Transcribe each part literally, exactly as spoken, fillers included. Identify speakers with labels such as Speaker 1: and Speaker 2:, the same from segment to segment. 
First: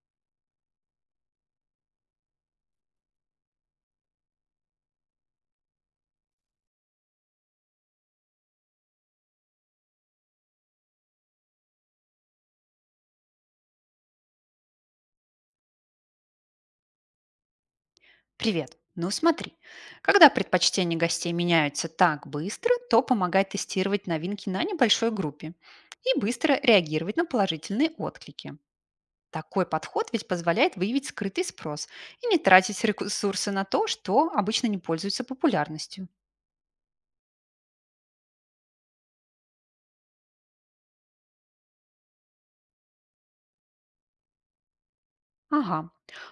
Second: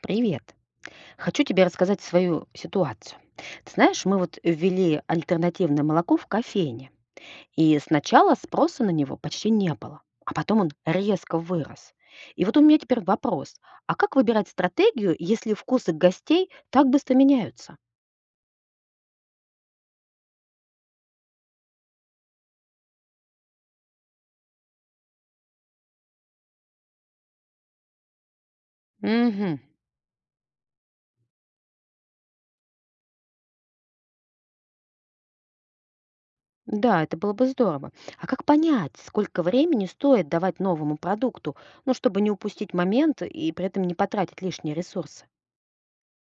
Speaker 1: Привет. Хочу тебе рассказать свою ситуацию. Ты знаешь, мы вот ввели альтернативное молоко в кофейне, и сначала спроса на него почти не было, а потом он резко вырос. И вот у меня теперь вопрос, а как выбирать стратегию, если вкусы гостей так быстро меняются?
Speaker 2: Привет. Ну смотри, когда предпочтения гостей меняются так быстро, то помогает тестировать новинки на небольшой группе и быстро реагировать на положительные отклики.
Speaker 1: Угу.
Speaker 2: Такой подход ведь позволяет выявить скрытый спрос и не тратить ресурсы на то, что обычно не пользуется популярностью.
Speaker 1: Да, это было бы здорово. А как понять, сколько времени стоит давать новому продукту, ну, чтобы не упустить момент и при этом не потратить лишние ресурсы?
Speaker 2: Ага.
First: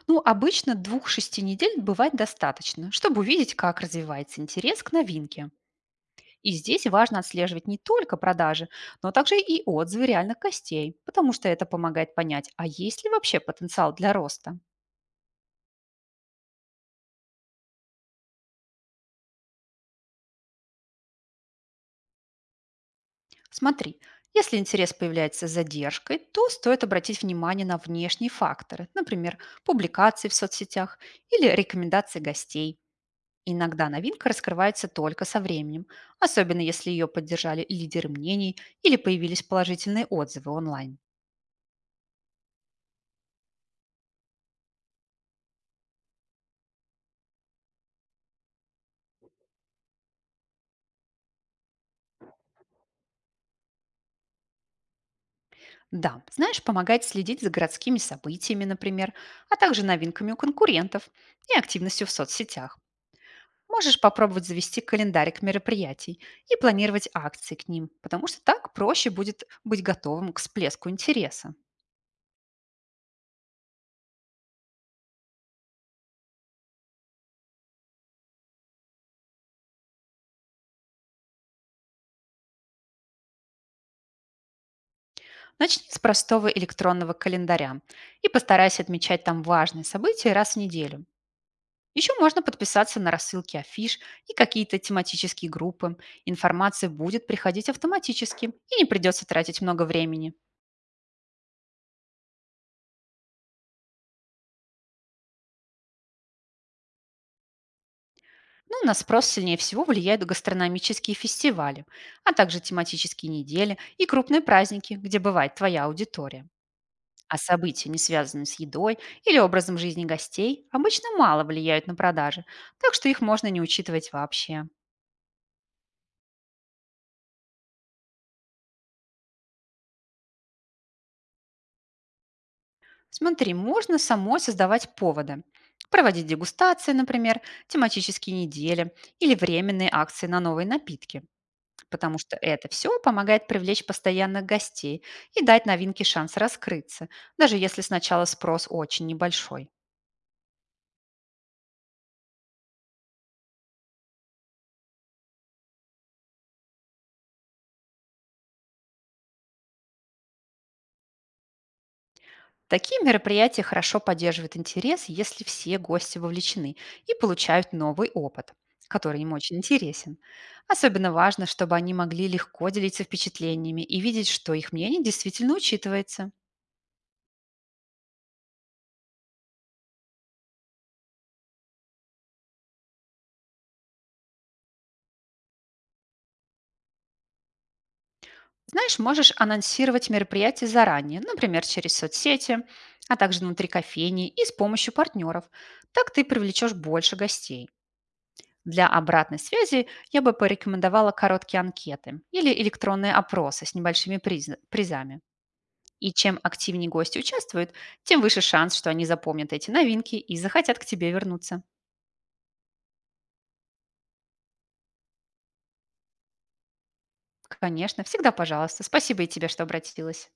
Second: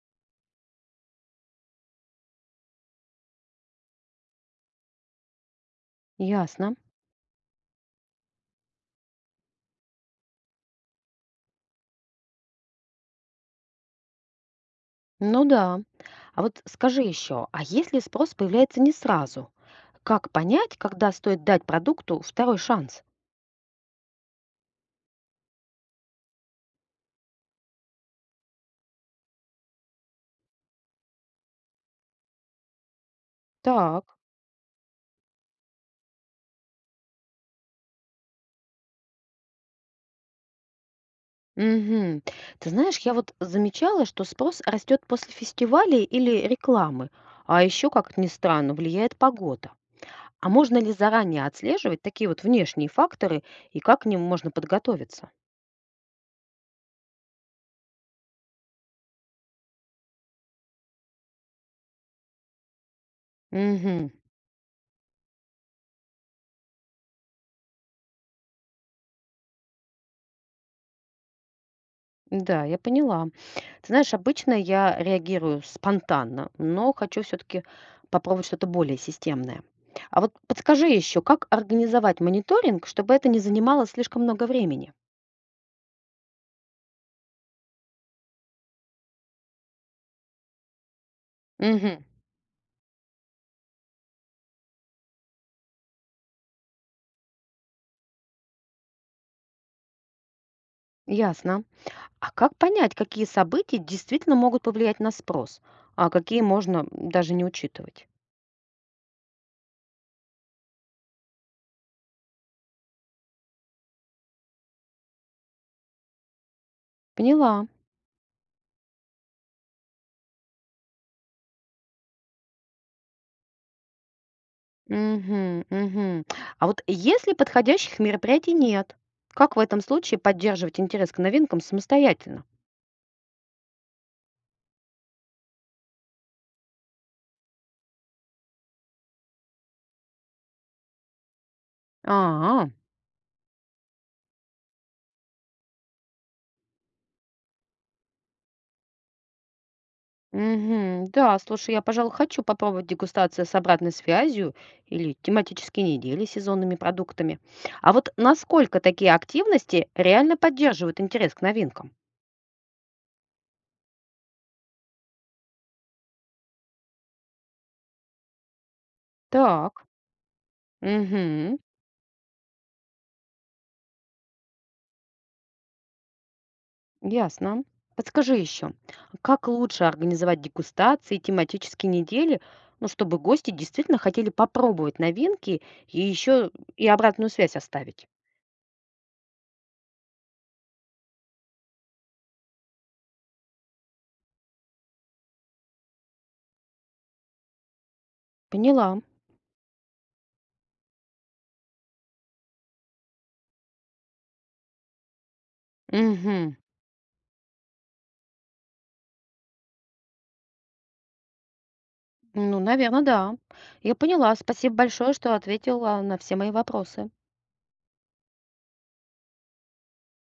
Speaker 2: Ну, обычно двух-шести недель бывает достаточно, чтобы увидеть, как развивается интерес к новинке. И
Speaker 1: Ясно.
Speaker 2: здесь важно отслеживать не только продажи, но также и отзывы реальных гостей, потому что это помогает понять, а есть ли вообще потенциал для роста.
Speaker 1: Ну да. А вот скажи еще, а если спрос появляется не сразу, как понять, когда стоит дать продукту второй шанс?
Speaker 2: Смотри, если интерес появляется с задержкой, то стоит обратить внимание на внешние факторы, например, публикации в соцсетях или рекомендации гостей. Иногда
Speaker 1: Так.
Speaker 2: новинка раскрывается только со временем, особенно если ее поддержали лидеры мнений или появились положительные отзывы онлайн.
Speaker 1: Угу. Ты знаешь, я вот замечала, что спрос растет после фестивалей или рекламы, а еще, как ни странно, влияет погода. А можно ли заранее отслеживать такие вот внешние факторы и как к ним можно подготовиться?
Speaker 2: Да, знаешь, помогает следить за городскими событиями, например, а также новинками у конкурентов и активностью в соцсетях. Можешь
Speaker 1: Угу.
Speaker 2: попробовать завести календарик мероприятий и планировать акции к ним, потому что так проще будет быть готовым к всплеску интереса.
Speaker 1: Да, я поняла. Ты знаешь, обычно я реагирую спонтанно, но хочу все-таки попробовать что-то более системное. А вот подскажи еще, как организовать мониторинг, чтобы это не занимало слишком много времени?
Speaker 2: Начни с простого электронного календаря и постарайся отмечать там важные события раз в неделю.
Speaker 1: Угу.
Speaker 2: Еще можно подписаться на рассылки афиш и какие-то тематические группы. Информация будет приходить автоматически и не придется тратить много времени.
Speaker 1: Ясно. А как понять, какие события действительно могут повлиять на спрос, а какие можно даже не учитывать?
Speaker 2: Ну, на спрос сильнее всего влияют гастрономические фестивали, а также тематические недели и крупные праздники, где бывает твоя аудитория. А
Speaker 1: Поняла.
Speaker 2: события, не связанные с едой или образом жизни гостей, обычно мало влияют на продажи, так что их можно не учитывать вообще.
Speaker 1: Угу, угу. А вот если подходящих мероприятий нет, как в этом случае поддерживать интерес к новинкам самостоятельно?
Speaker 2: Смотри, можно самой создавать поводы. Проводить дегустации, например, тематические недели или временные акции на новые напитки, потому что это
Speaker 1: А.
Speaker 2: все помогает привлечь постоянных гостей и дать новинке шанс раскрыться, даже если сначала спрос очень небольшой.
Speaker 1: Мгм. Да, слушай, я, пожалуй, хочу попробовать дегустацию с обратной связью или тематические недели с сезонными продуктами. А вот насколько такие активности реально поддерживают интерес к новинкам?
Speaker 2: Такие мероприятия хорошо поддерживают интерес, если все гости вовлечены и получают новый опыт, который им очень
Speaker 1: Так.
Speaker 2: интересен. Особенно
Speaker 1: Угу.
Speaker 2: важно, чтобы они могли легко делиться впечатлениями и видеть, что их мнение действительно учитывается.
Speaker 1: Ясно. Подскажи еще, как лучше организовать дегустации и тематические недели, ну, чтобы гости действительно хотели попробовать новинки и еще и обратную связь оставить?
Speaker 2: Знаешь, можешь анонсировать мероприятие заранее, например, через соцсети, а также внутри кофейни и с помощью партнеров. Так ты привлечешь больше гостей. Для
Speaker 1: Поняла.
Speaker 2: обратной связи я бы порекомендовала короткие анкеты или электронные опросы с небольшими приз- призами. И чем
Speaker 1: Угу.
Speaker 2: активнее гости участвуют, тем выше шанс, что они запомнят эти новинки и захотят к тебе вернуться.
Speaker 1: Ну, наверное, да. Я поняла. Спасибо большое, что ответила на все мои вопросы.
Speaker 2: Конечно, всегда пожалуйста. Спасибо и тебе, что обратилась.